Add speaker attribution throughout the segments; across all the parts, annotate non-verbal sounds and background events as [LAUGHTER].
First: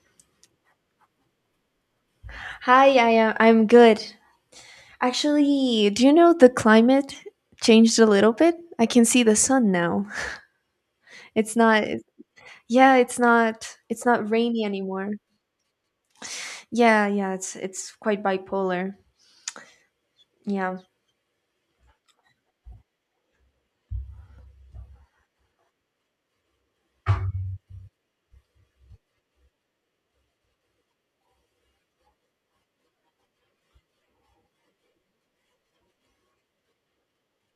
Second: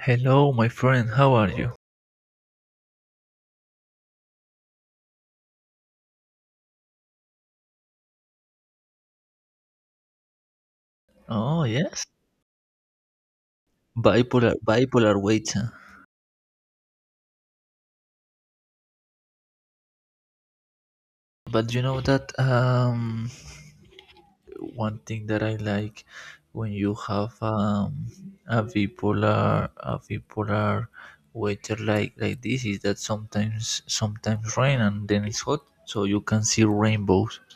Speaker 1: Hello, my friend. How are you?
Speaker 2: Hi, I'm good. Actually, do you know the climate changed a little bit? I can see the sun now. [LAUGHS] It's
Speaker 1: Oh,
Speaker 2: not
Speaker 1: yes.
Speaker 2: yeah, it's not
Speaker 1: Bipolar,
Speaker 2: rainy anymore.
Speaker 1: bipolar weight. Huh?
Speaker 2: Yeah, yeah, it's quite bipolar. Yeah.
Speaker 1: But you know that one thing that I like when you have a bipolar waiter like this is that sometimes rain and then it's hot, so you can see rainbows. [LAUGHS]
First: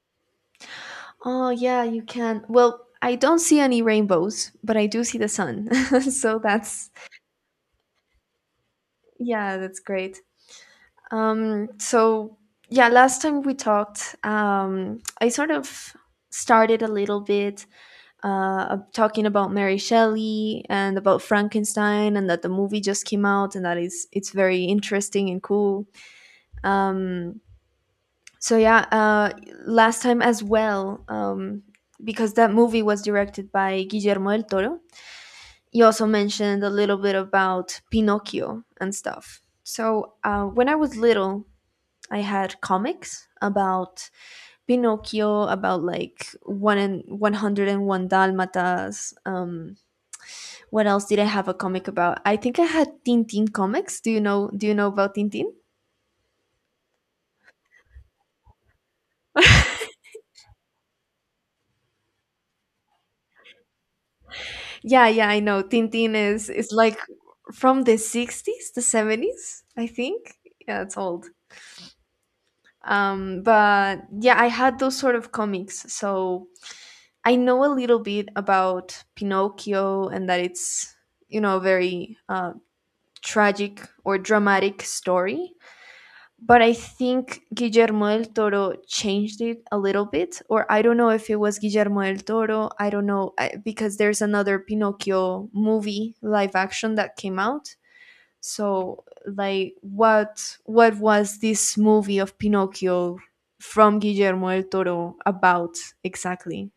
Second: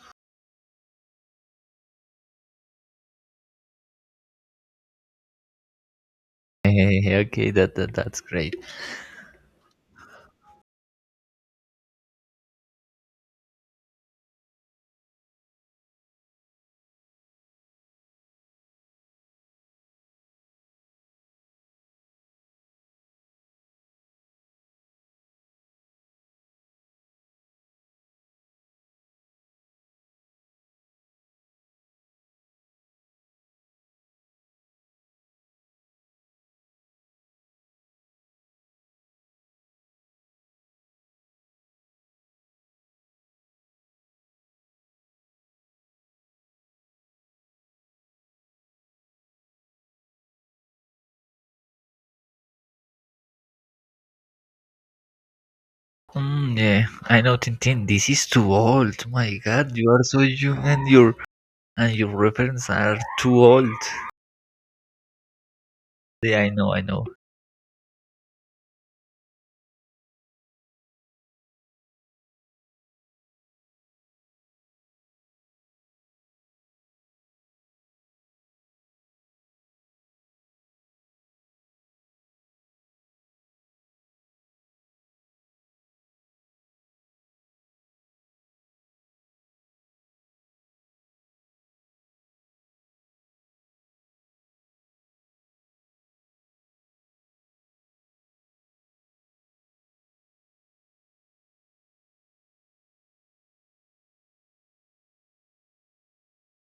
Speaker 2: Oh, yeah, you can. Well, I don't see any rainbows, but I do see the sun. [LAUGHS] So that's
Speaker 1: Hey, okay, that's great.
Speaker 2: yeah, that's great. Um so yeah, last time we talked, I sort of started a little bit of talking about Mary Shelley and about Frankenstein, and that the movie just came out, and that is it's very interesting and cool. Um, so yeah, last time as well, because that movie was directed by Guillermo del Toro. You also mentioned a little bit about Pinocchio and stuff. So when I was little, I had comics about Pinocchio, about like one and one hundred and one Dalmatas. What else did I have a comic about? I think I had Tintin comics. Do you know about Tintin?
Speaker 1: Mm, yeah, I know, Tintin. This is too old. My God, you are so young, and your references are too old.
Speaker 2: Yeah, yeah, I know. Tintin
Speaker 1: Yeah, I
Speaker 2: is is
Speaker 1: know, I
Speaker 2: like
Speaker 1: know.
Speaker 2: from the 60s, the 70s, I think. Yeah, it's old. But yeah, I had those sort of comics. So I know a little bit about Pinocchio and that it's a very tragic or dramatic story. But I think Guillermo del Toro changed it a little bit, or I don't know if it was Guillermo del Toro. I don't know, because there's another Pinocchio movie live action that came out. So, like, what was this movie of Pinocchio from Guillermo del Toro about exactly?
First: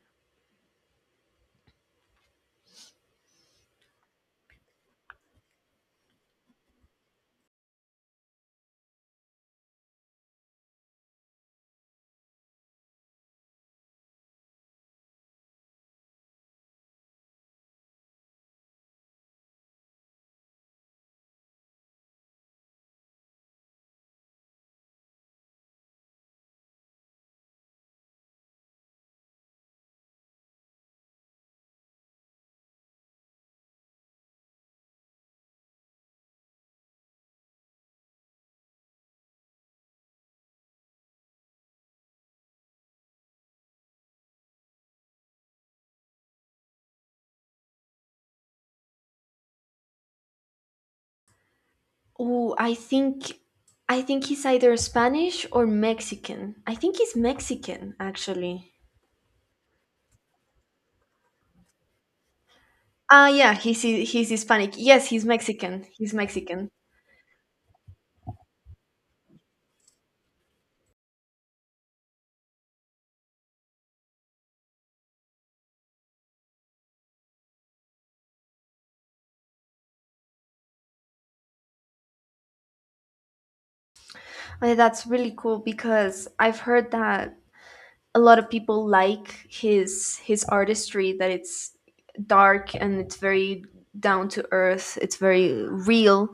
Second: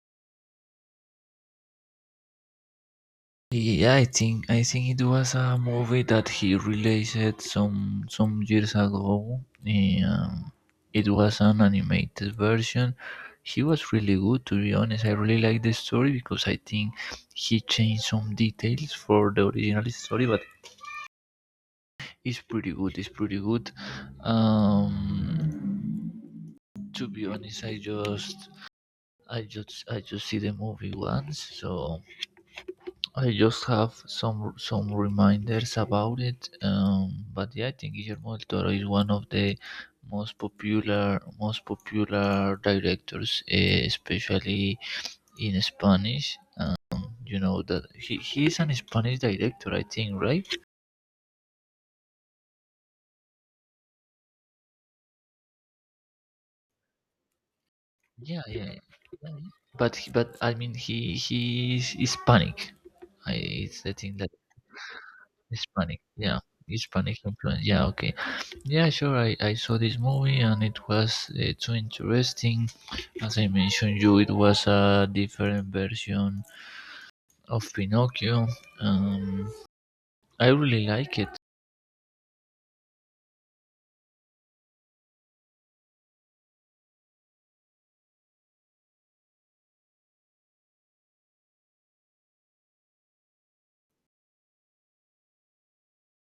Speaker 1: Yeah, I think it was a movie that he released some years ago. Um, it was an animated version. He was really good, to be honest. I really like the story because I think he changed some details for the original story, but it's pretty good. It's pretty good. Um, to be honest, I just see the movie once, so I just have some reminders about it. But yeah, I think Guillermo del Toro is one of the most popular directors, especially in Spanish. You know that he is an Spanish director, I think, right?
Speaker 2: Oh, I think he's either Spanish or Mexican. I think he's Mexican
Speaker 1: Yeah,
Speaker 2: actually.
Speaker 1: yeah, yeah. But I mean he is Hispanic.
Speaker 2: Ah,
Speaker 1: I
Speaker 2: yeah,
Speaker 1: It's
Speaker 2: he's
Speaker 1: the thing
Speaker 2: he's
Speaker 1: that
Speaker 2: Hispanic. Yes, he's Mexican.
Speaker 1: Hispanic.
Speaker 2: He's
Speaker 1: Yeah,
Speaker 2: Mexican.
Speaker 1: Hispanic influence. Yeah, okay. Yeah, sure. I saw this movie and it was too interesting. As I mentioned you, it was a different version of Pinocchio. Um, I really like it.
Speaker 2: That's really cool because I've heard that a lot of people like his artistry. That it's dark and it's very down to earth. It's very real.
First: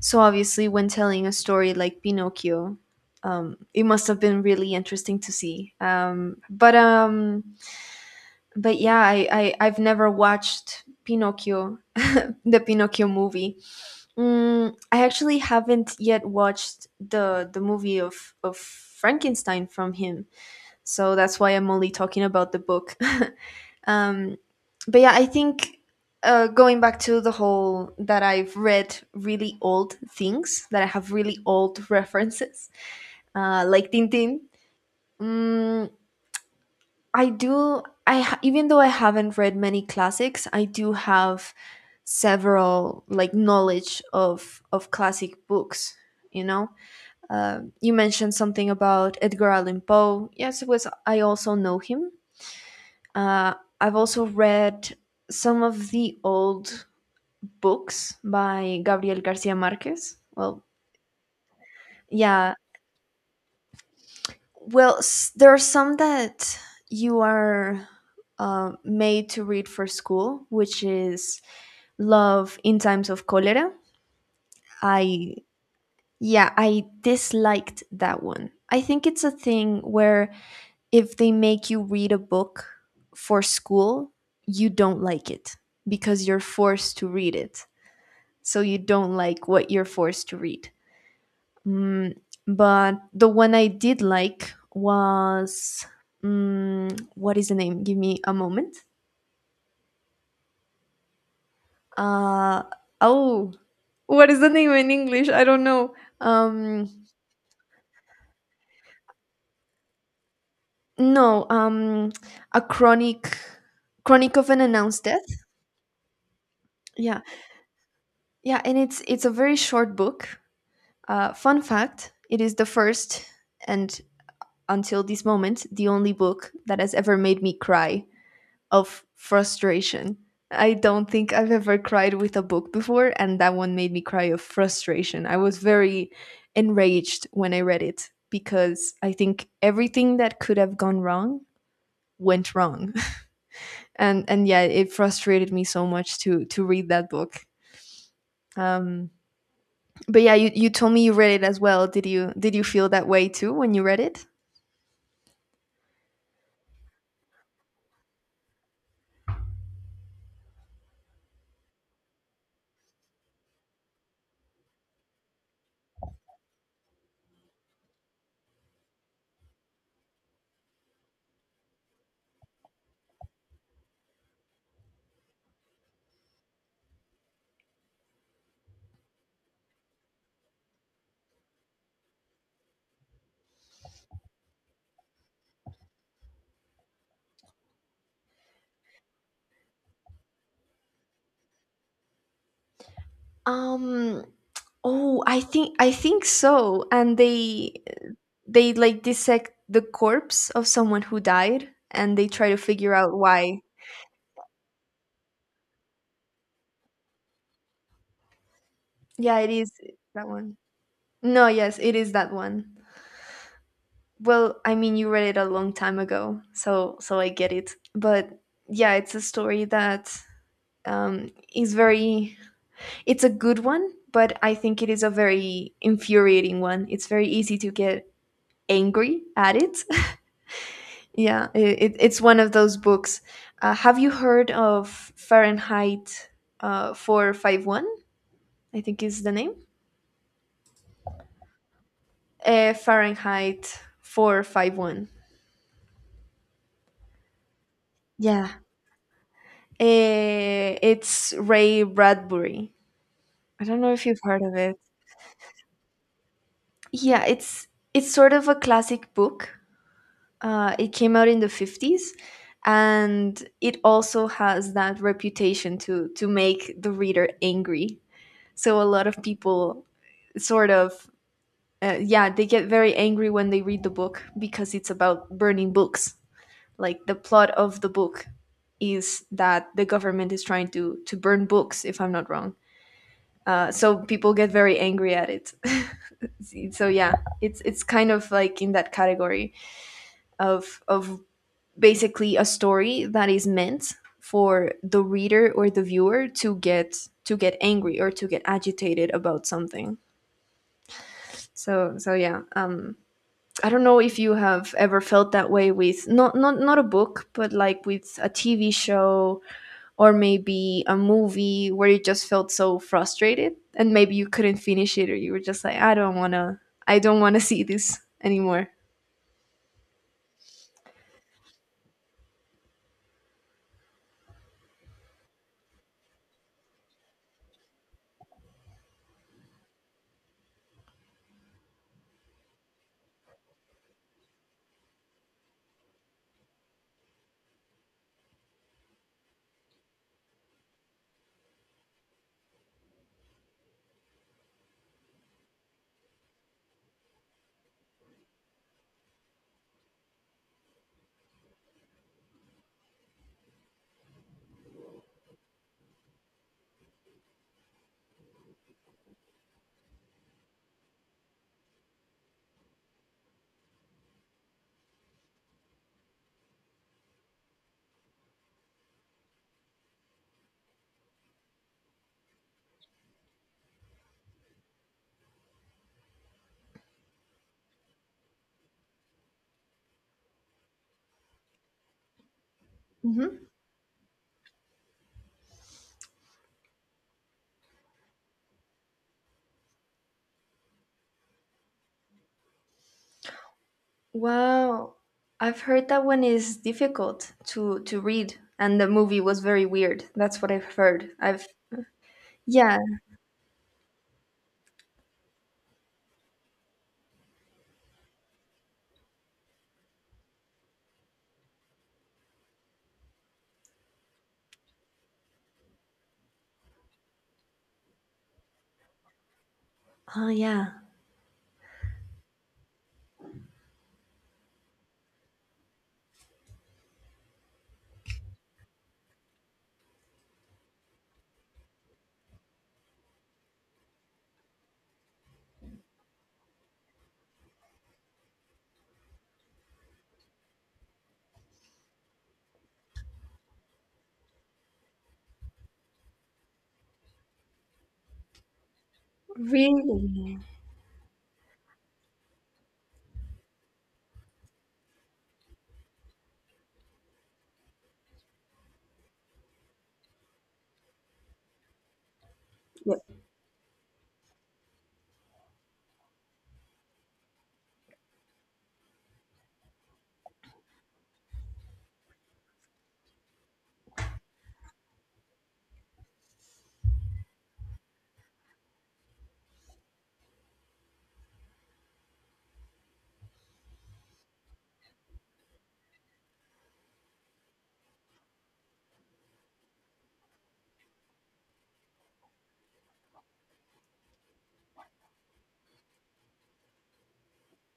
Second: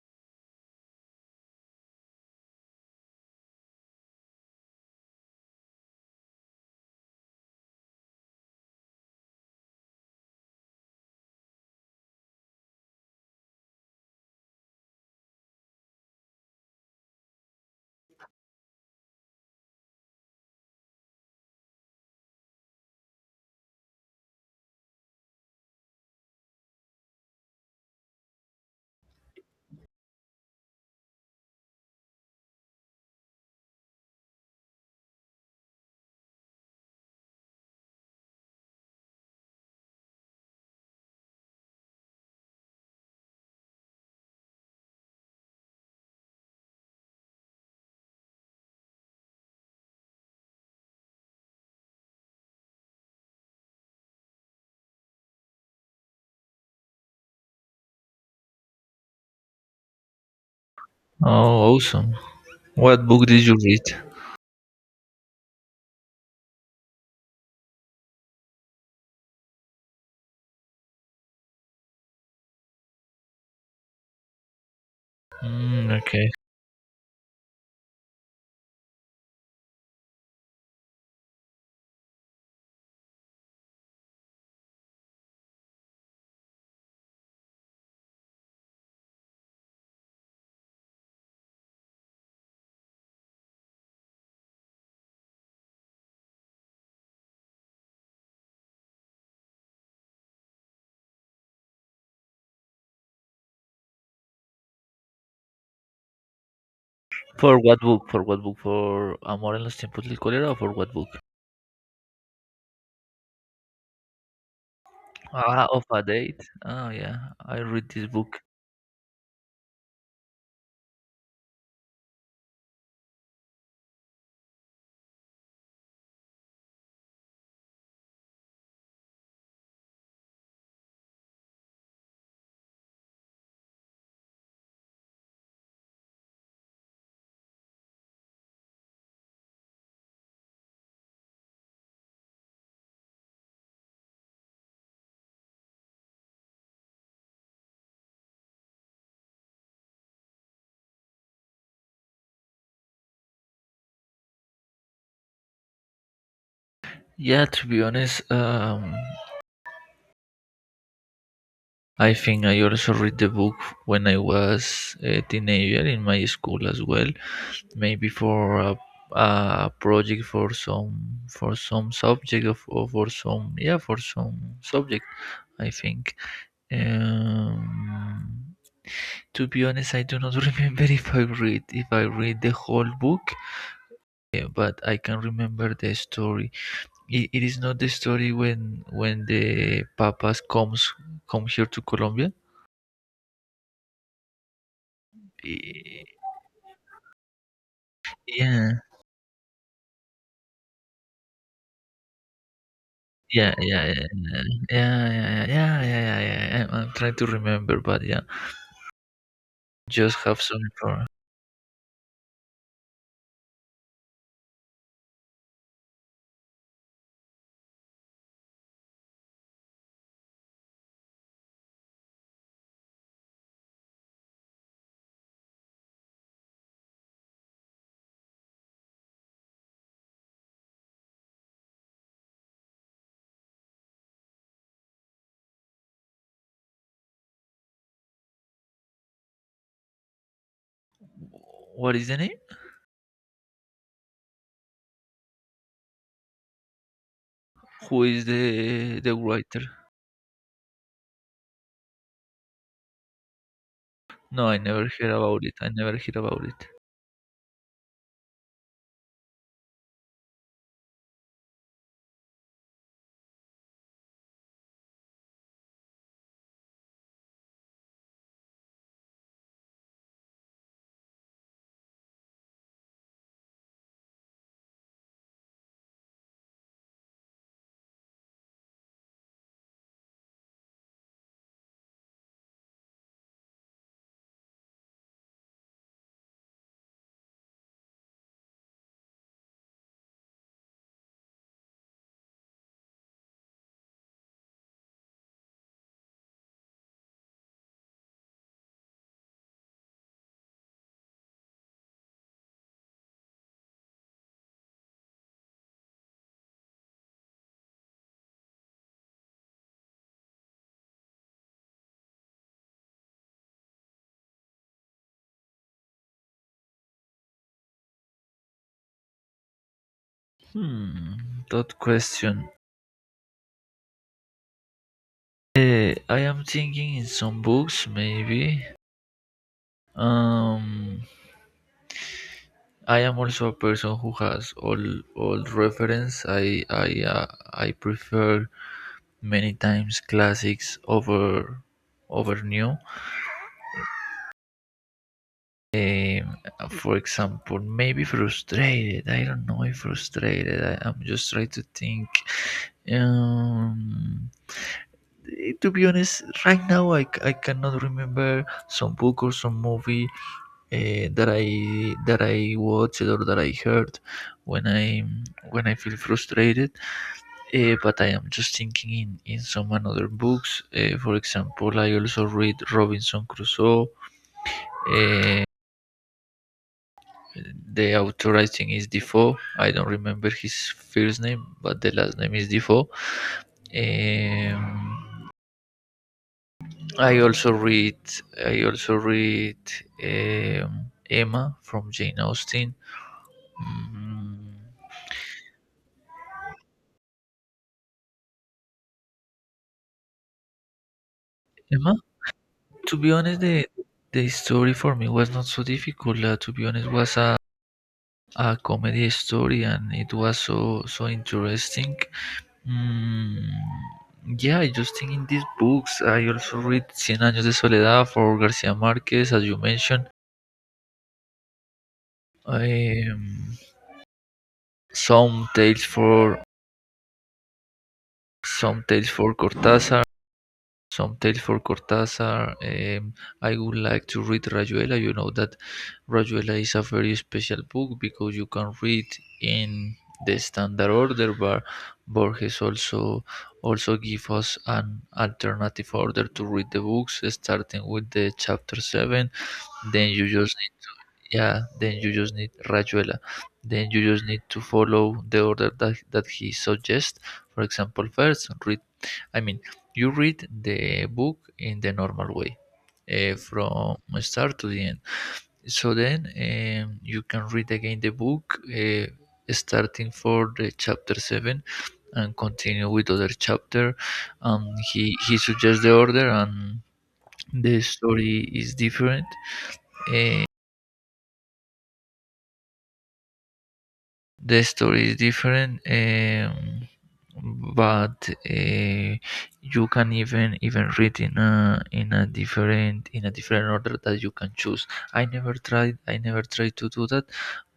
Speaker 2: So obviously, when telling a story like Pinocchio, it must have been really interesting to see. But yeah, I've never watched Pinocchio, [LAUGHS] the Pinocchio movie. I actually haven't yet watched the movie of Frankenstein from him, so that's why I'm only talking about the book. [LAUGHS] um, but yeah, I think going back to the whole that I've read really old things, that I have really old [LAUGHS] references, like Tintin. Mm, I do. Even though I haven't read many classics, I do have several like knowledge of classic books. You know, you mentioned something about Edgar Allan Poe. Yes, it was. I also know him. Uh, I've also read some of the old books by Gabriel Garcia Marquez. Well,
Speaker 1: Oh, awesome!
Speaker 2: yeah.
Speaker 1: What book did you read?
Speaker 2: Well, there are some that you are made to read for school, which is Love in Times of Cholera. I
Speaker 1: Mm, okay.
Speaker 2: yeah, I disliked that one. I think it's a thing where if they make you read a book for school, you don't like it because you're forced to read it. So you don't like what you're forced to read. Mm, but the one I did like was mm, what is the name? Give me a moment. Uh, oh, what is the name in English? I don't know. Um,
Speaker 1: For what book? For what book? For Amor en los tiempos del cólera? Or for what book?
Speaker 2: No, a chronic chronic of an announced death.
Speaker 1: Ah, of a date. Oh
Speaker 2: Yeah,
Speaker 1: yeah, I read this book.
Speaker 2: yeah, and it's a very short book. Fun fact: it is the first and until this moment the only book that has ever made me cry of frustration. I don't think I've ever cried with a book before, and that one made me cry of frustration. I was very enraged when I read it because I think everything that could have gone wrong went wrong. And yeah, it frustrated me so much to read that book. um but yeah, you told me you read it as well. Did you feel that way too when you read it?
Speaker 1: Yeah, to be honest, I think I also read the book when I was a teenager in my school as well, maybe for a project for some subject of or for some yeah for some subject. I think. Um, to be honest, I do not [LAUGHS] remember if I read the whole book, but I can remember the story. It is not the story when the papas come here to Colombia.
Speaker 2: Um, oh, I think I
Speaker 1: I-
Speaker 2: think so. And
Speaker 1: Yeah,
Speaker 2: they like dissect the corpse of someone who died, and they try to figure out
Speaker 1: yeah,
Speaker 2: why.
Speaker 1: yeah, yeah, yeah, yeah, yeah, yeah, yeah, yeah, yeah, yeah, yeah, I'm trying to remember, but yeah,
Speaker 2: Yeah, it is
Speaker 1: just
Speaker 2: that
Speaker 1: have
Speaker 2: one.
Speaker 1: some.
Speaker 2: No, yes, it is that one. Well, I mean, you read it a long time ago, so I get it. But yeah, it's a story that is very, it's a good one, but I think it is a very infuriating one. It's very easy to get angry at it. [LAUGHS] Yeah, it's one of those books. Have you heard of Fahrenheit 451? I think is the name.
Speaker 1: What is the name?
Speaker 2: Fahrenheit 451.
Speaker 1: Who is
Speaker 2: Yeah,
Speaker 1: the writer?
Speaker 2: it's Ray Bradbury. I don't know if you've heard
Speaker 1: No,
Speaker 2: of
Speaker 1: I
Speaker 2: it.
Speaker 1: never hear about it. I never hear about it.
Speaker 2: Yeah, it's sort of a classic book. It came out in the 50s, and it also has that reputation to make the reader angry. So a lot of people sort of yeah, they get very angry when they read the book because it's about burning books. Like the plot of the book is that the government is trying to burn books, if I'm not wrong. So people get very angry at it. [LAUGHS] So yeah, it's kind of like in that category of basically a story that is meant for the reader or the viewer to get angry or to get agitated about something. So yeah, I don't know if you have ever felt that way with not a book, but like with a TV show or maybe a movie, where you just felt so frustrated and maybe you couldn't finish it, or you were just like, I don't want to, I don't want to see this anymore.
Speaker 1: Hmm, that question. I am thinking in some books, maybe. Um, I am also a person who has all reference. Uh, I prefer many times classics over new. Um, for example, maybe frustrated. I don't know if frustrated. I'm just trying to think. Um, to be honest, right now I cannot remember some book or some movie that I watched or that I heard when I feel frustrated. But I am just thinking in some another books. For example, I also read Robinson Crusoe. The author I think is Defoe. I don't remember his first name, but the last name is Defoe.
Speaker 2: Hmm.
Speaker 1: Um, I also read I also read Emma from Jane Austen. Mm,
Speaker 2: Wow. I've heard that one is difficult to read and the movie was very weird. That's what I've heard. I've
Speaker 1: Emma, to
Speaker 2: yeah.
Speaker 1: be honest, the story for me was not so difficult. To be honest, was a comedy story and it was so interesting. Mm, yeah, I just think in these books. I also read Cien Años de Soledad for Garcia Marquez, as you mentioned.
Speaker 2: Oh yeah.
Speaker 1: Um, some tales for some tales for Cortázar. Some tales for Cortázar. I would like to read Rayuela. You know that Rayuela is a very special book because you can read in the standard order, but Borges also give us an alternative order to read the books, starting with the chapter seven. Then you
Speaker 2: Really?
Speaker 1: just need, yeah, then you just need Rayuela. Then you just need to follow the order that he suggests. For example, first read I mean, you read the book in the normal way,
Speaker 2: Yep.
Speaker 1: from start to the end. So then you can read again the book, starting for the chapter seven, and continue with other chapter. He suggests the order, and the story is different. The story is different, but you can even read in a different order that you can choose. I never tried to do that,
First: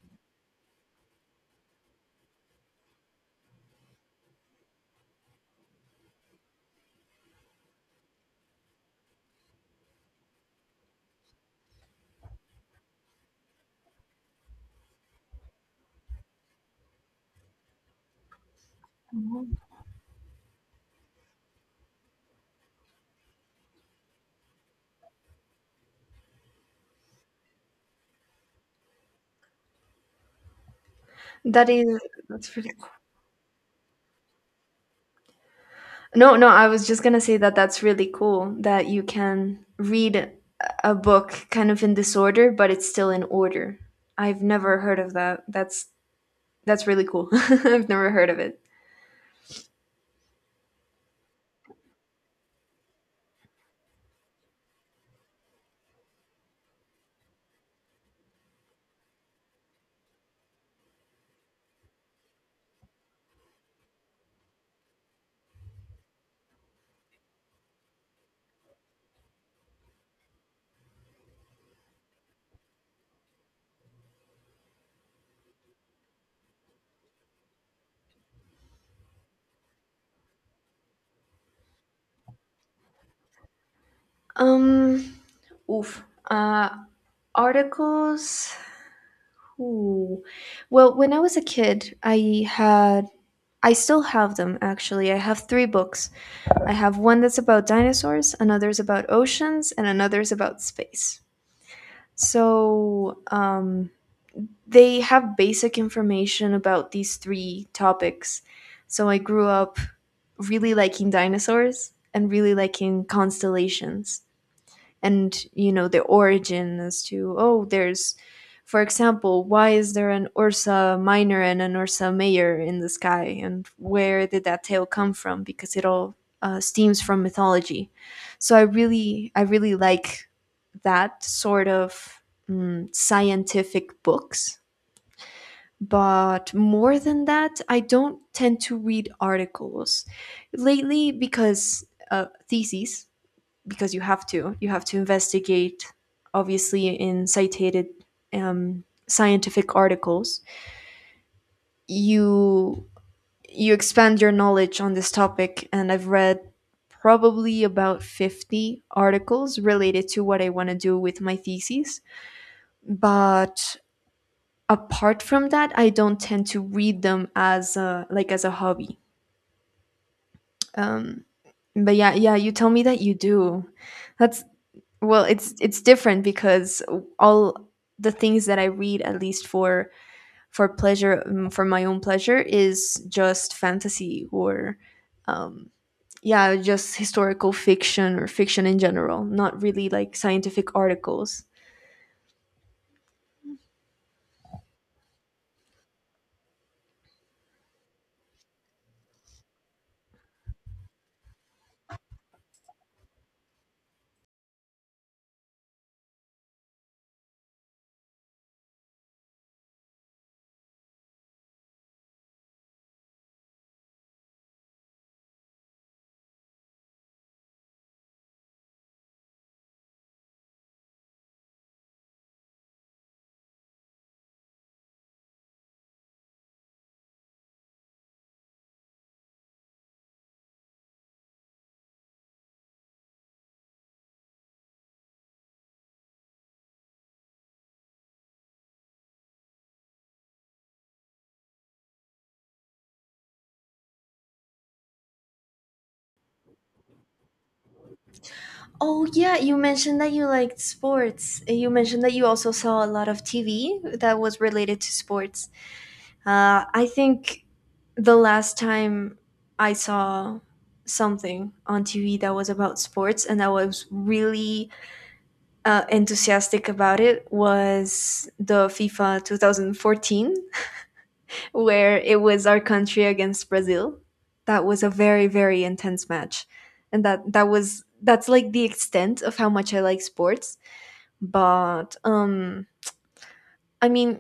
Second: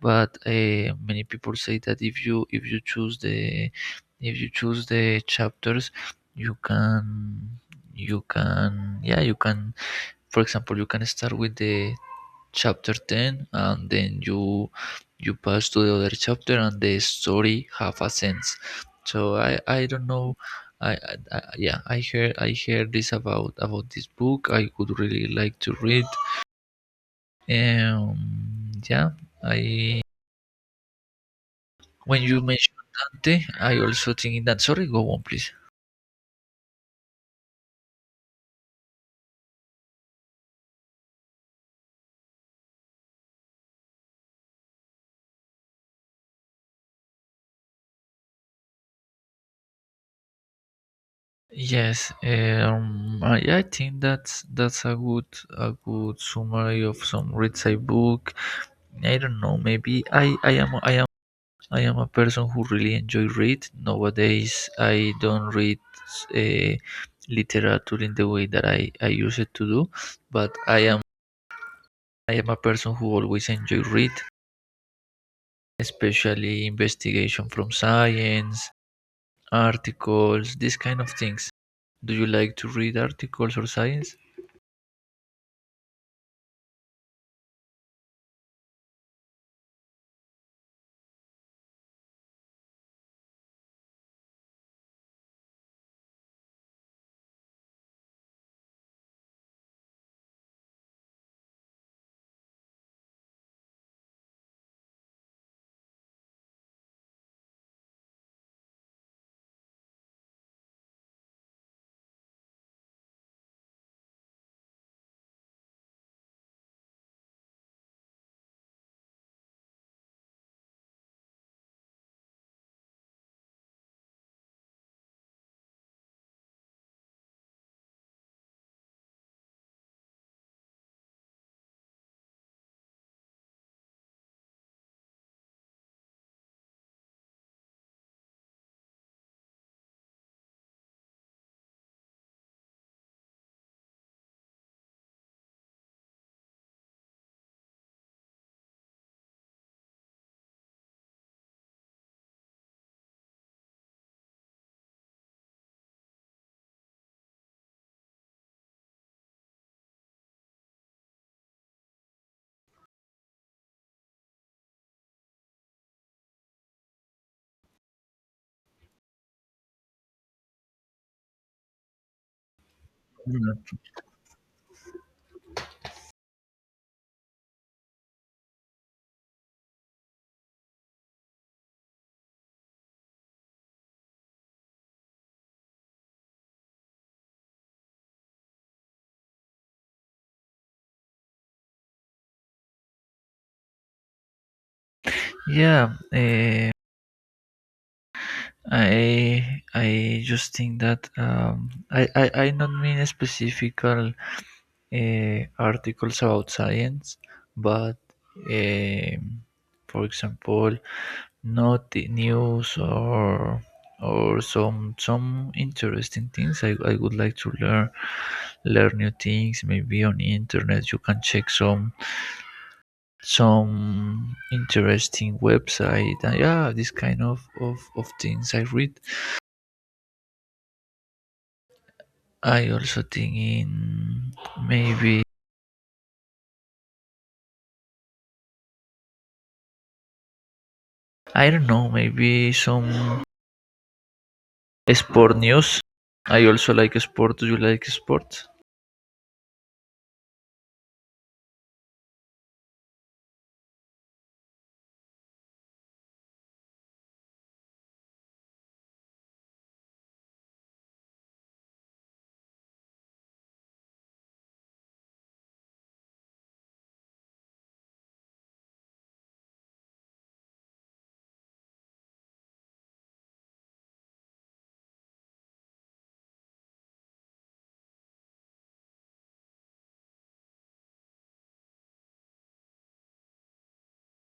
Speaker 1: but many people say that if you choose the chapters, you can, you can, for example, you can start with the chapter 10 and then you pass to the other chapter and the story have a sense. So I don't know. I heard this about this book. I would really like to read. Yeah. I
Speaker 2: That is
Speaker 1: when you
Speaker 2: that's really
Speaker 1: mentioned
Speaker 2: cool.
Speaker 1: Dante, I also think that. Sorry, go on please.
Speaker 2: No, no, I was just gonna say that that's really cool that you can read a book kind of in disorder, but it's still in order. I've never heard of that. That's really cool. [LAUGHS] I've never heard of it.
Speaker 1: Yes, I think that's a good summary of some reads I book. I don't know, maybe I am a person who really enjoy read. Nowadays, I don't read uh, literature in the way that I used to do, but I am a person who always enjoy read, especially investigation from science, articles, these kind of things. Do you like to read articles or science?
Speaker 2: Um, oof. Uh, articles. Ooh. Well, when I was a kid, I still have them actually. I have three books. I have one that's about dinosaurs, another's about oceans, and another's about space. So, they have basic information about these three topics. So I grew up really liking dinosaurs and really liking constellations, and you know the origin as to, oh, there's, for example, why is there an Ursa Minor and an Ursa Major in the sky, and where did that tale come from, because it all stems from mythology. So I really like that sort of mm, scientific books. But more than that, I don't tend to read articles lately because theses because you have to. You have to investigate, obviously, in cited scientific articles. You you expand your knowledge on this topic, and I've read probably about 50 articles related to what I want to do with my thesis. But apart from that, I don't tend to read them as a, like as a hobby. Um, but yeah, yeah, you tell me that you do.
Speaker 1: Mm.
Speaker 2: That's Well, it's different because all the things that I read, at least for pleasure, for my own pleasure, is just fantasy or yeah, just historical fiction or fiction in general, not really like scientific articles.
Speaker 1: Yeah, I just think that I not mean a specific articles about science, but um, for example, not the news or some interesting things. I would like to learn new things. Maybe on internet you can check some interesting website. Yeah, this kind of things I read. I also think in maybe I don't know, maybe some sport news. I also like sport. Do you like sport?
Speaker 2: Oh yeah, you mentioned that you liked sports. You mentioned that you also saw a lot of TV that was related to sports. I think the last time I saw something on TV that was about sports and I was really enthusiastic about, it was the FIFA 2014, where it was our country against Brazil. That was a very, very intense match. And that was, that's like the extent of how much I like sports. But I mean,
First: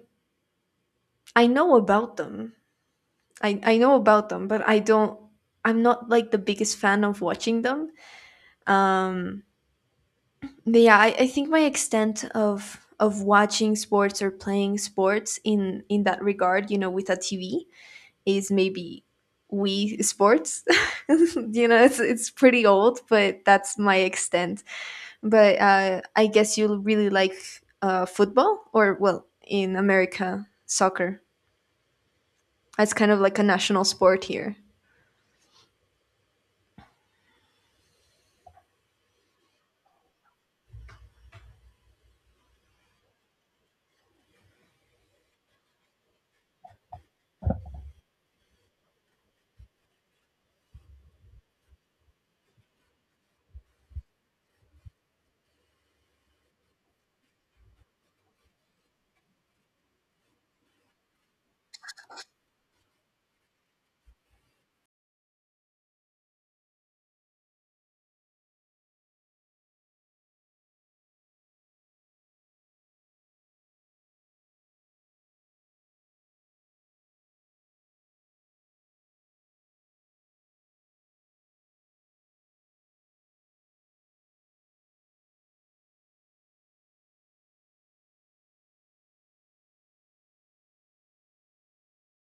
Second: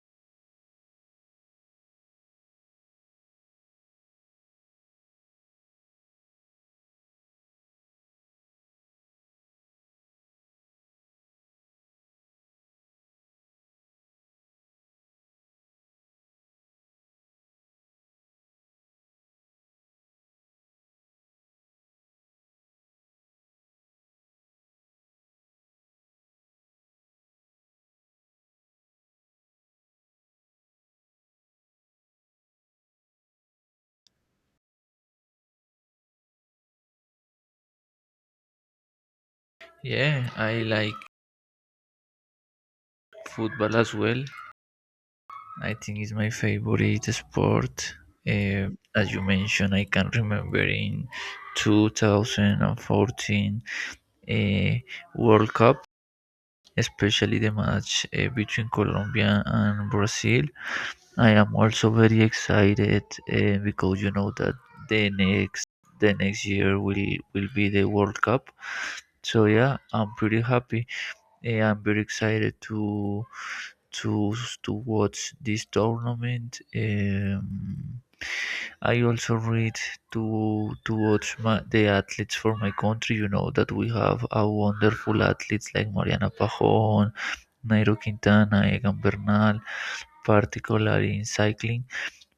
Speaker 2: I know about them. I know about them, but I'm not like the biggest fan of watching them. Um, but yeah, I think my extent of watching sports or playing sports in that regard, you know, with a TV, is maybe Wii Sports. [LAUGHS] You know, it's pretty old, but that's my extent. But I guess you really like football, or well, in America, soccer. It's kind of like a national sport here.
Speaker 1: Yeah, I like football as well. I think it's my favorite sport. Uh, as you mentioned, I can remember in 2014 uh, World Cup, especially the match between Colombia and Brazil. I am also very excited because you know that the next the next year will be the World Cup. So yeah, I'm pretty happy. I'm very excited to to watch this tournament. I also read to watch the athletes for my country. You know that we have a wonderful athletes like Mariana Pajon, Nairo Quintana, Egan Bernal, particularly in cycling,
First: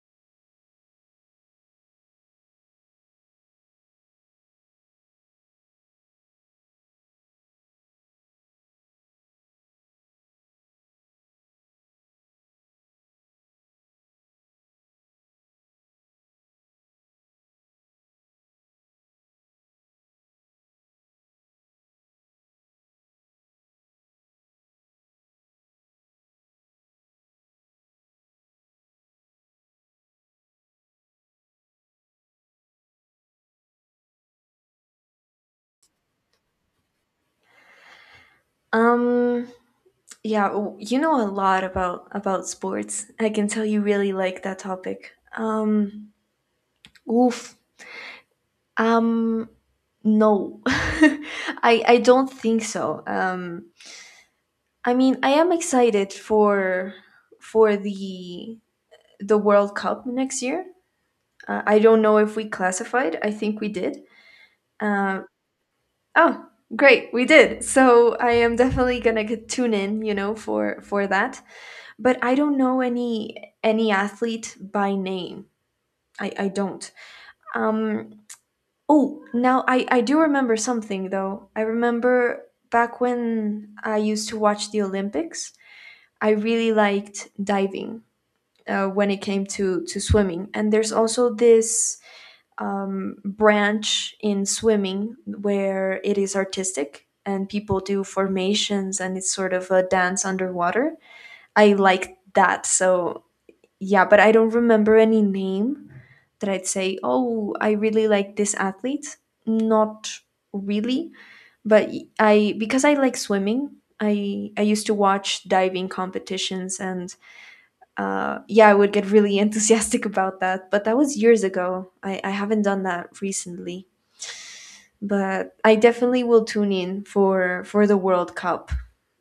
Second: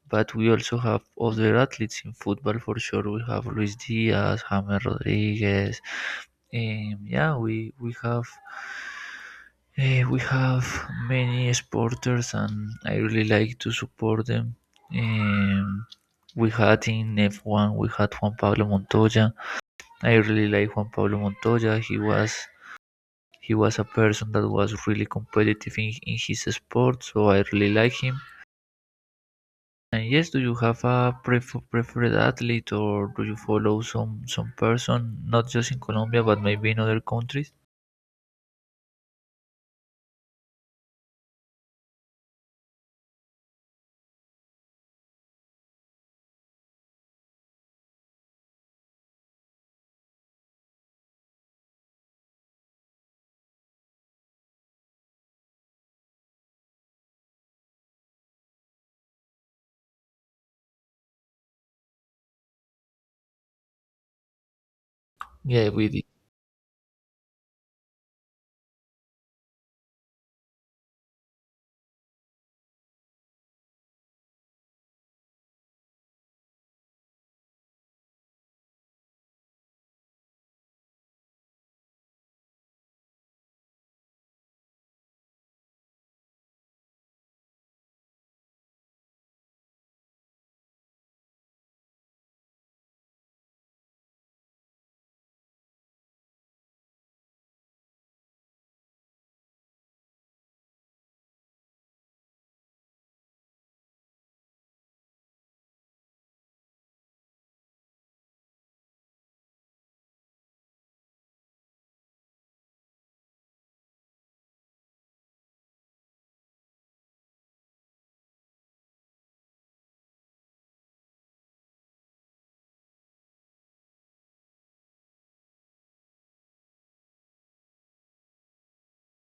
Speaker 1: but we also have other athletes in football for sure. We have Luis Diaz, James Rodriguez, and yeah, we have many sporters, and I really like to support them. Um, we had in F1, we had Juan Pablo Montoya. I really like Juan Pablo Montoya. He was a person that was really competitive in his sport, so I really like him. And yes, do you have a preferred athlete, or do you follow some person, not just in Colombia, but maybe in other countries?
Speaker 2: Um, Yeah, you know a lot about sports. I can tell you really like that topic. Oof. Um, no, [LAUGHS] I don't think so. I mean, I am excited for for the the World Cup next year. I don't know if we classified. I think we did. Um,
Speaker 1: Yeah, we did.
Speaker 2: oh, great, we did. So I am definitely gonna tune in, you know, for that. But I don't know any athlete by name. I don't. Um. Oh, now I do remember something though. I remember back when I used to watch the Olympics. I really liked diving. When it came to swimming, and there's also this branch in swimming where it is artistic and people do formations, and it's sort of a dance underwater. I like that. So yeah, but I don't remember any name that I'd say, "Oh, I really like this athlete." Not really, but I because I like swimming. I used to watch diving competitions and yeah, I would get really [LAUGHS] enthusiastic about that. But that was years ago. I haven't done that recently, but I definitely will tune in for the World Cup.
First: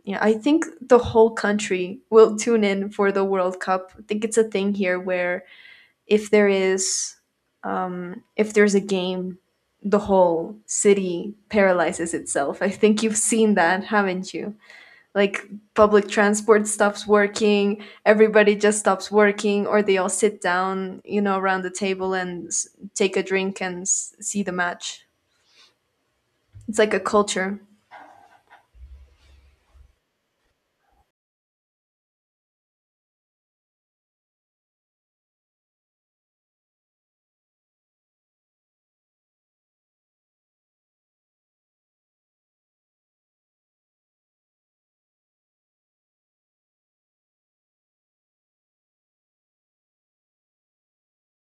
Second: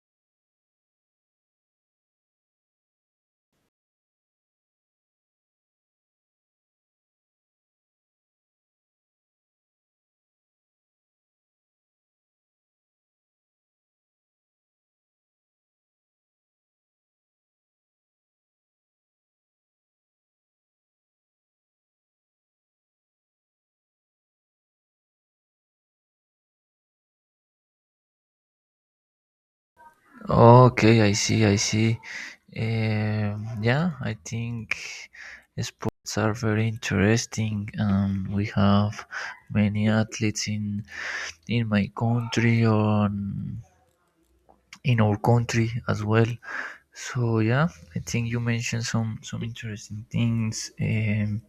Speaker 2: Yeah, I think the whole country will tune in for the World Cup. I think it's a thing here where if there is if there's a game, the whole city paralyzes itself. I think you've seen that, haven't you? Like, public transport stops working, everybody just stops working, or they all sit down, around the table and take a drink and see the match. It's like a culture.
Speaker 1: Okay, I see, I see. Yeah, I think sports are very interesting. We have many athletes in my country or in our country as well. So yeah, I think you mentioned some interesting things.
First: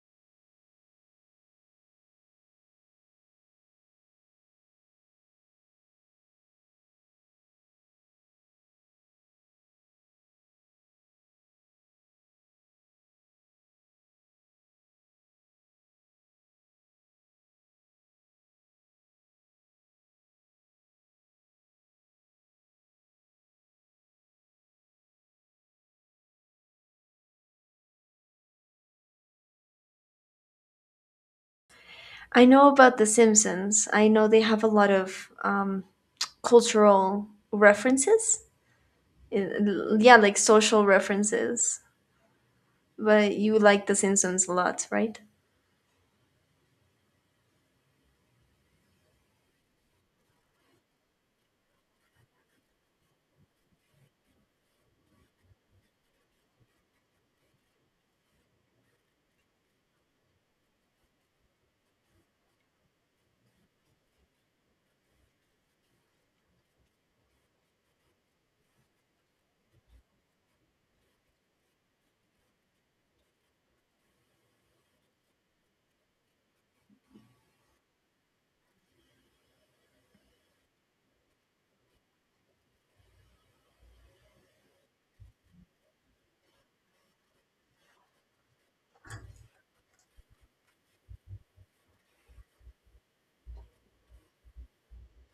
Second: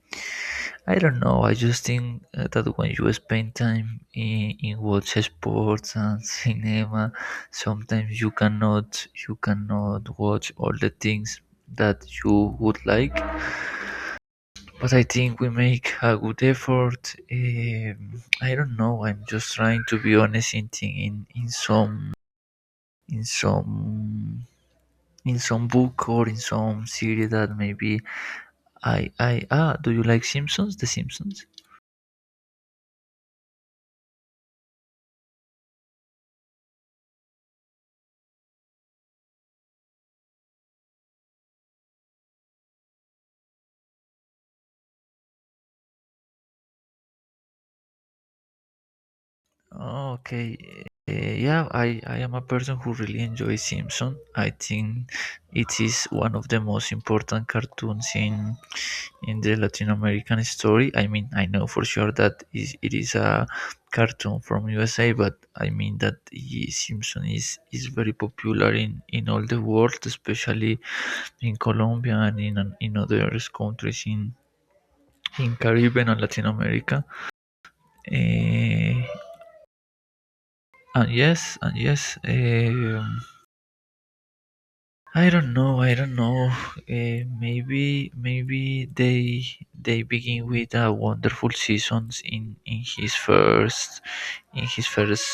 Speaker 1: I don't know. I just think that when you spend time in watch sports and cinema, sometimes you cannot watch all the things that you would like. But I think we make a good effort. I don't know. I'm just trying to be honest in some in some in some book or in some series that maybe I ah. Do you like Simpsons? The Simpsons?
Speaker 2: I know about The Simpsons. I know they have a lot of cultural references. Yeah, like social references. But you like The Simpsons a lot, right?
Speaker 1: Oh, okay. Yeah, I am a person who really enjoys Simpson. I think it is one of the most important cartoons in the Latin American story. I mean, I know for sure that is it is a cartoon from USA, but I mean that Simpson is very popular in all the world, especially in Colombia and in other countries in Caribbean and Latin America. Eh, And yes, and yes. I don't know. I don't know. Maybe they begin with a wonderful seasons in his first in his first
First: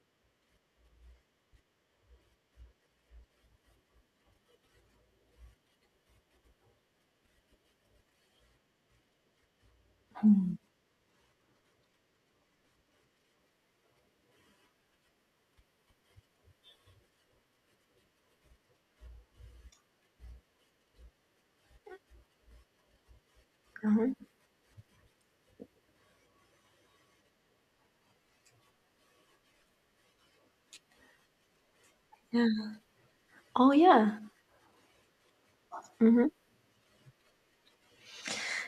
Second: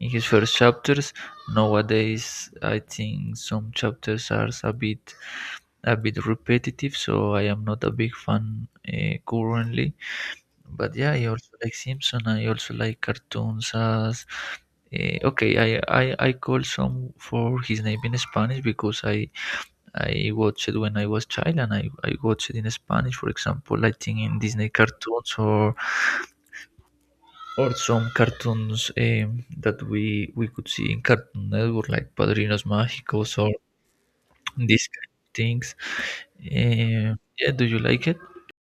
Speaker 1: in his first chapters. Nowadays, I think some chapters are a bit repetitive, so I am not a big fan currently. But yeah, I also like Simpson. I also like cartoons as okay. I call some for his name in Spanish because I watched it when I was child and I watched it in Spanish. For example, I
Speaker 2: Uh-huh.
Speaker 1: think in Disney cartoons or some cartoons that we could see in Cartoon Network like Padrinos
Speaker 2: Yeah.
Speaker 1: Mágicos or
Speaker 2: Oh yeah.
Speaker 1: these kind of things.
Speaker 2: Hmm.
Speaker 1: Eh, yeah, do you like it?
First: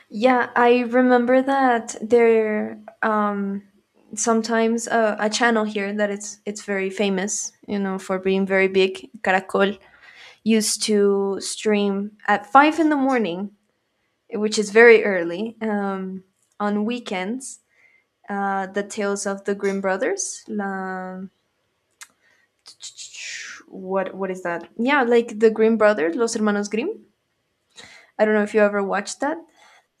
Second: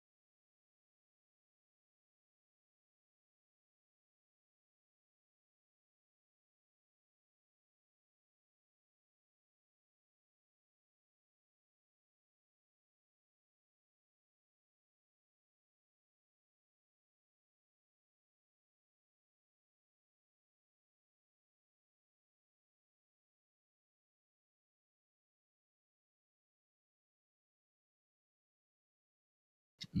Speaker 2: Yeah, I remember that there sometimes a channel here that it's very famous, for being very big, Caracol, used to stream at 5 in the morning, which is very early, on weekends. The tales of the Grimm brothers. What is that? Yeah, like the Grimm brothers, Los Hermanos Grimm. I don't know if you ever watched that.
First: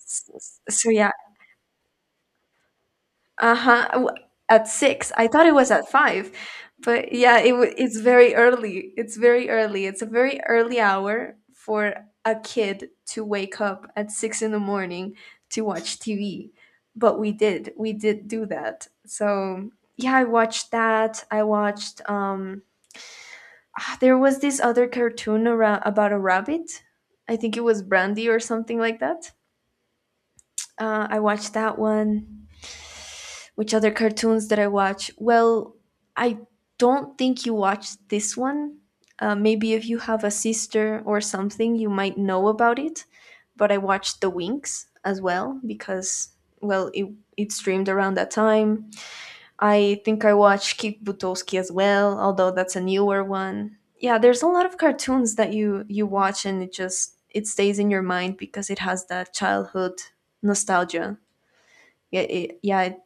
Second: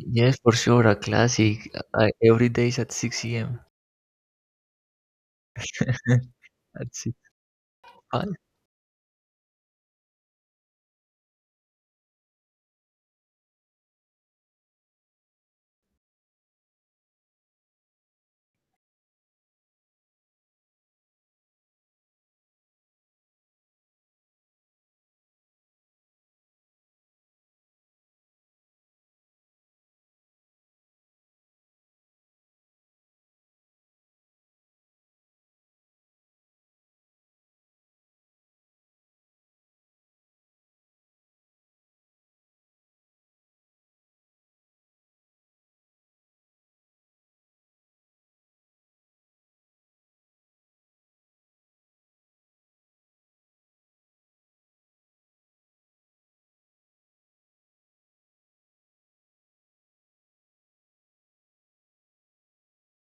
Speaker 1: for sure,
Speaker 2: So
Speaker 1: a
Speaker 2: yeah.
Speaker 1: classic. Every day is at 6
Speaker 2: Uh
Speaker 1: a.m.
Speaker 2: huh. At 6, I thought it was at 5,
Speaker 1: [LAUGHS] at
Speaker 2: but yeah, it's
Speaker 1: Uh,
Speaker 2: very early. It's very early. It's a very early hour for a kid to wake up at 6 in the morning to watch TV. But we did do that. So yeah, I watched that. I watched. There was this other cartoon around about a rabbit. I think it was Brandy or something like that. I watched that one. Which other cartoons did I watch? Well, I don't think you watched this one. Maybe if you have a sister or something, you might know about it. But I watched The Winx as well because, well, it streamed around that time. I think I watch Kick Butowski as well, although that's a newer one. Yeah, there's a lot of cartoons that you watch and it just it stays in your mind because it has that childhood nostalgia. Yeah, it, yeah, it,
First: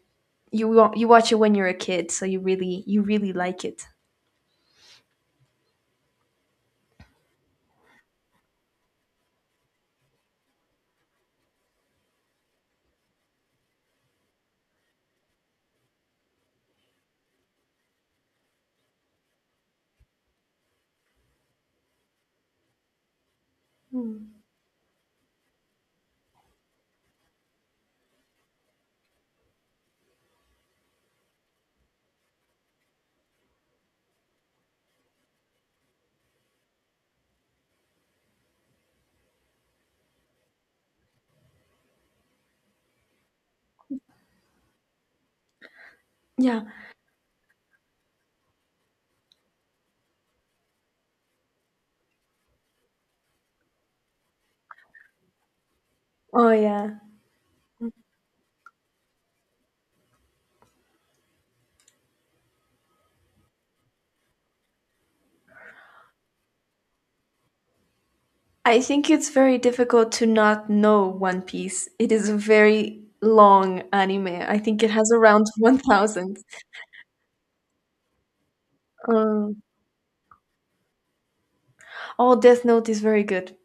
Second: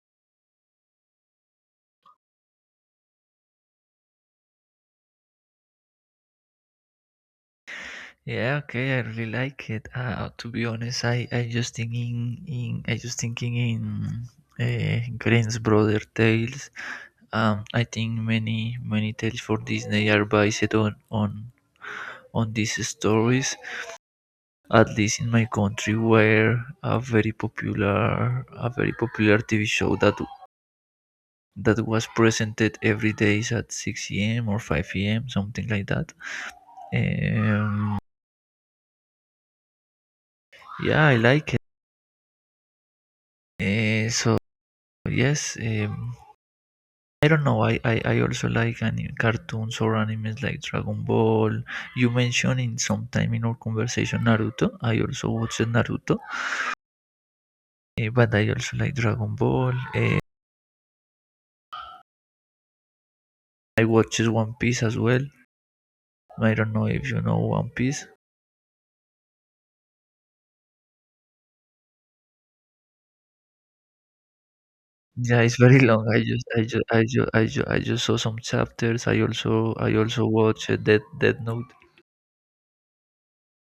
Speaker 2: you wa- you watch it when you're a kid, so you really like it.
Speaker 1: yeah, okay, I really like it. To be honest, I just thinking in Grimm's Brother Tales. I think many tales for Disney are based on these stories.
Speaker 2: Mm.
Speaker 1: At least in my country, where a very popular a very popular TV show that was presented every days at 6 a.m. or 5 a.m. something like that. Um, yeah, I like it. So yes,
Speaker 2: Yeah.
Speaker 1: I don't know. I also like anime, cartoons or animes like Dragon Ball. You mentioned in some time in our conversation Naruto. I also watched Naruto,
Speaker 2: Oh yeah.
Speaker 1: but I also like Dragon Ball. I watched One Piece as well. I don't know if you know One Piece.
Speaker 2: I think it's very difficult to not know One Piece. It is a very long anime. I think it has
Speaker 1: Yeah,
Speaker 2: around
Speaker 1: it's
Speaker 2: [LAUGHS]
Speaker 1: very [LAUGHS] long.
Speaker 2: 1,000.
Speaker 1: I just saw some chapters. I
Speaker 2: Um,
Speaker 1: also I also watched Dead Note.
Speaker 2: oh, Death Note is very good.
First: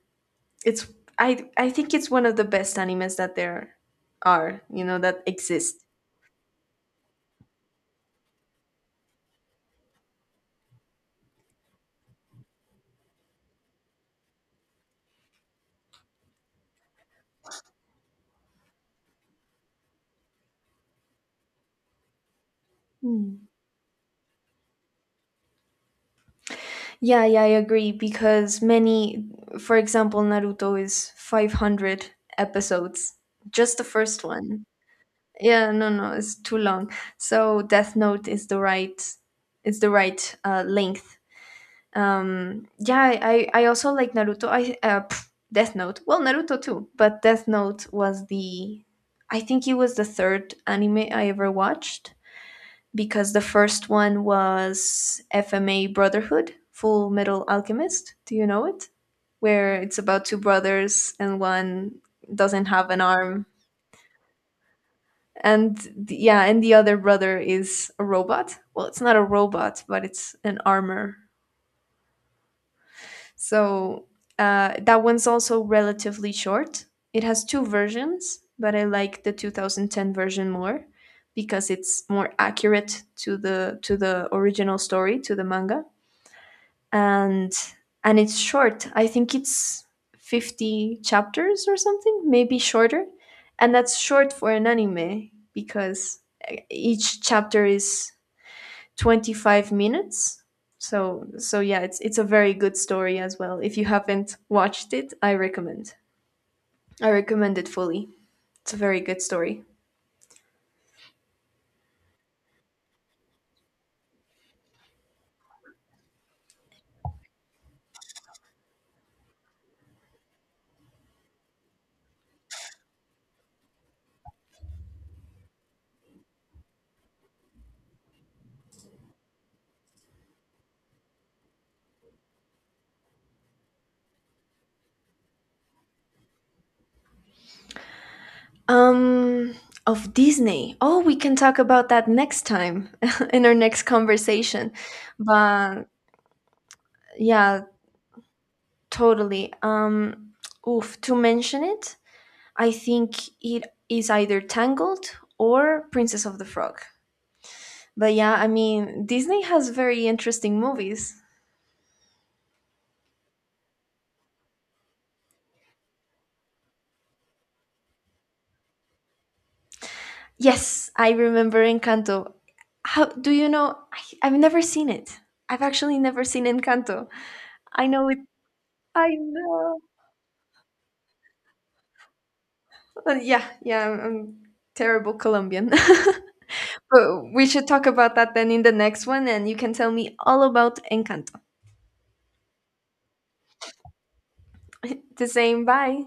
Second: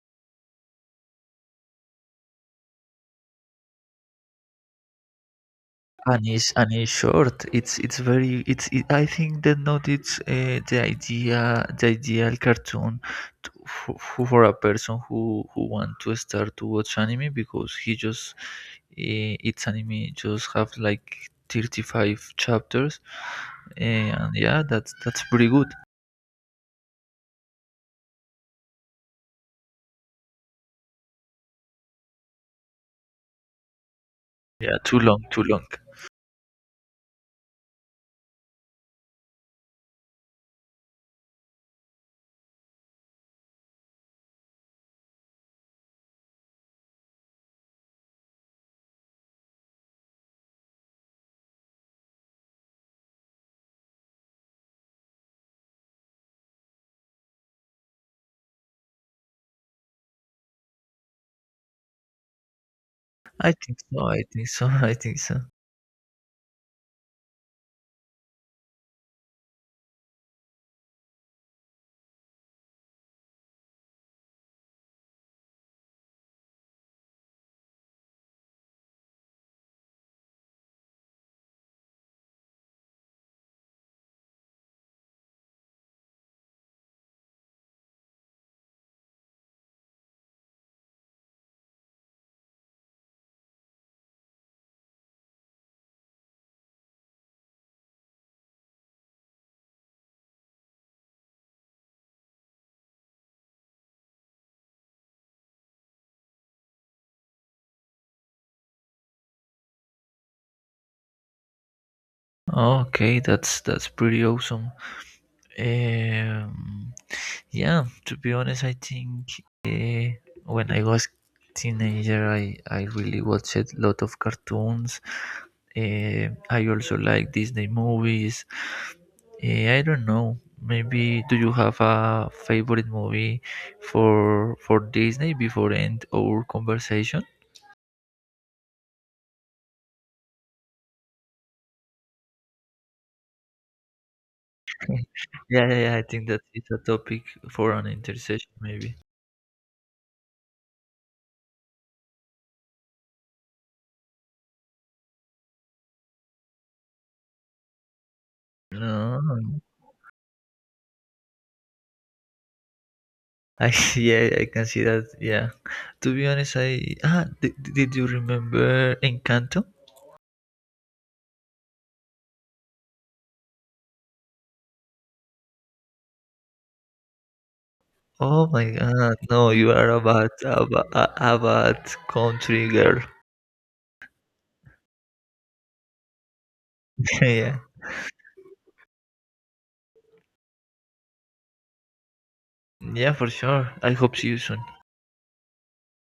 Speaker 2: It's I think it's one of the best animes that there are, that exist.
Speaker 1: And it's short. It's I think that not it's the ideal cartoon to, for, for a person who want to start to watch anime because he just its anime just have like 35 chapters.
Speaker 2: Hmm.
Speaker 1: And yeah that's pretty good.
Speaker 2: Yeah, yeah, I agree because many, for example, Naruto is 500 episodes, just the first one.
Speaker 1: Yeah, too long, too long.
Speaker 2: Yeah, no, no, it's too long. So Death Note is the right length. Yeah, I I also like Naruto. Death Note, well, Naruto too. But Death Note. Was the I think it was the third anime I ever watched, because the first one was FMA Brotherhood, full metal alchemist. Do you know it? Where it's about two brothers and one doesn't have an arm.
Speaker 1: I think so, I think so, [LAUGHS] I think so.
Speaker 2: And yeah, and the other brother is a robot. Well, it's not a robot, but it's an armor. So that one's also relatively short. It has two versions, but I like the 2010 version more because it's more accurate to the original story, to the manga. And and it's short. I think it's 50 chapters or something, maybe shorter. And that's short for an anime because each chapter is 25 minutes. So yeah, it's a very good story as well. If you haven't watched it, I recommend. I recommend it fully. It's a very good story.
Speaker 1: Okay, that's pretty awesome. um Yeah, to be honest, I think when I was teenager, I really watched a lot of cartoons. I also like Disney movies. I don't know. Maybe do you have a favorite movie for Disney before end our conversation?
Speaker 2: Um of Disney. Oh, we can talk about that next time [LAUGHS] in our next conversation.
Speaker 1: [LAUGHS] Yeah, yeah,
Speaker 2: But
Speaker 1: yeah, I think that is a topic
Speaker 2: yeah,
Speaker 1: for an intersection maybe.
Speaker 2: totally. Oof, to mention it, I think it is either Tangled or Princess of the Frog. But yeah, I mean,
Speaker 1: No, no,
Speaker 2: Disney
Speaker 1: no.
Speaker 2: has very interesting movies.
Speaker 1: I [LAUGHS] yeah, I can see that. Yeah. To be honest, did you remember Encanto?
Speaker 2: Yes, I remember Encanto. How do you know? I've never seen it. I've actually never seen Encanto. I know it.
Speaker 1: Oh my
Speaker 2: I
Speaker 1: God! No, you
Speaker 2: know.
Speaker 1: are a bad, a, ba- a bad country girl.
Speaker 2: Yeah, yeah. I'm terrible Colombian. [LAUGHS]
Speaker 1: [LAUGHS]
Speaker 2: But we
Speaker 1: yeah.
Speaker 2: should talk about that then in the next one, and you can tell me all about Encanto.
Speaker 1: Yeah, for sure. I hope see you soon.
Speaker 2: [LAUGHS] The same. Bye.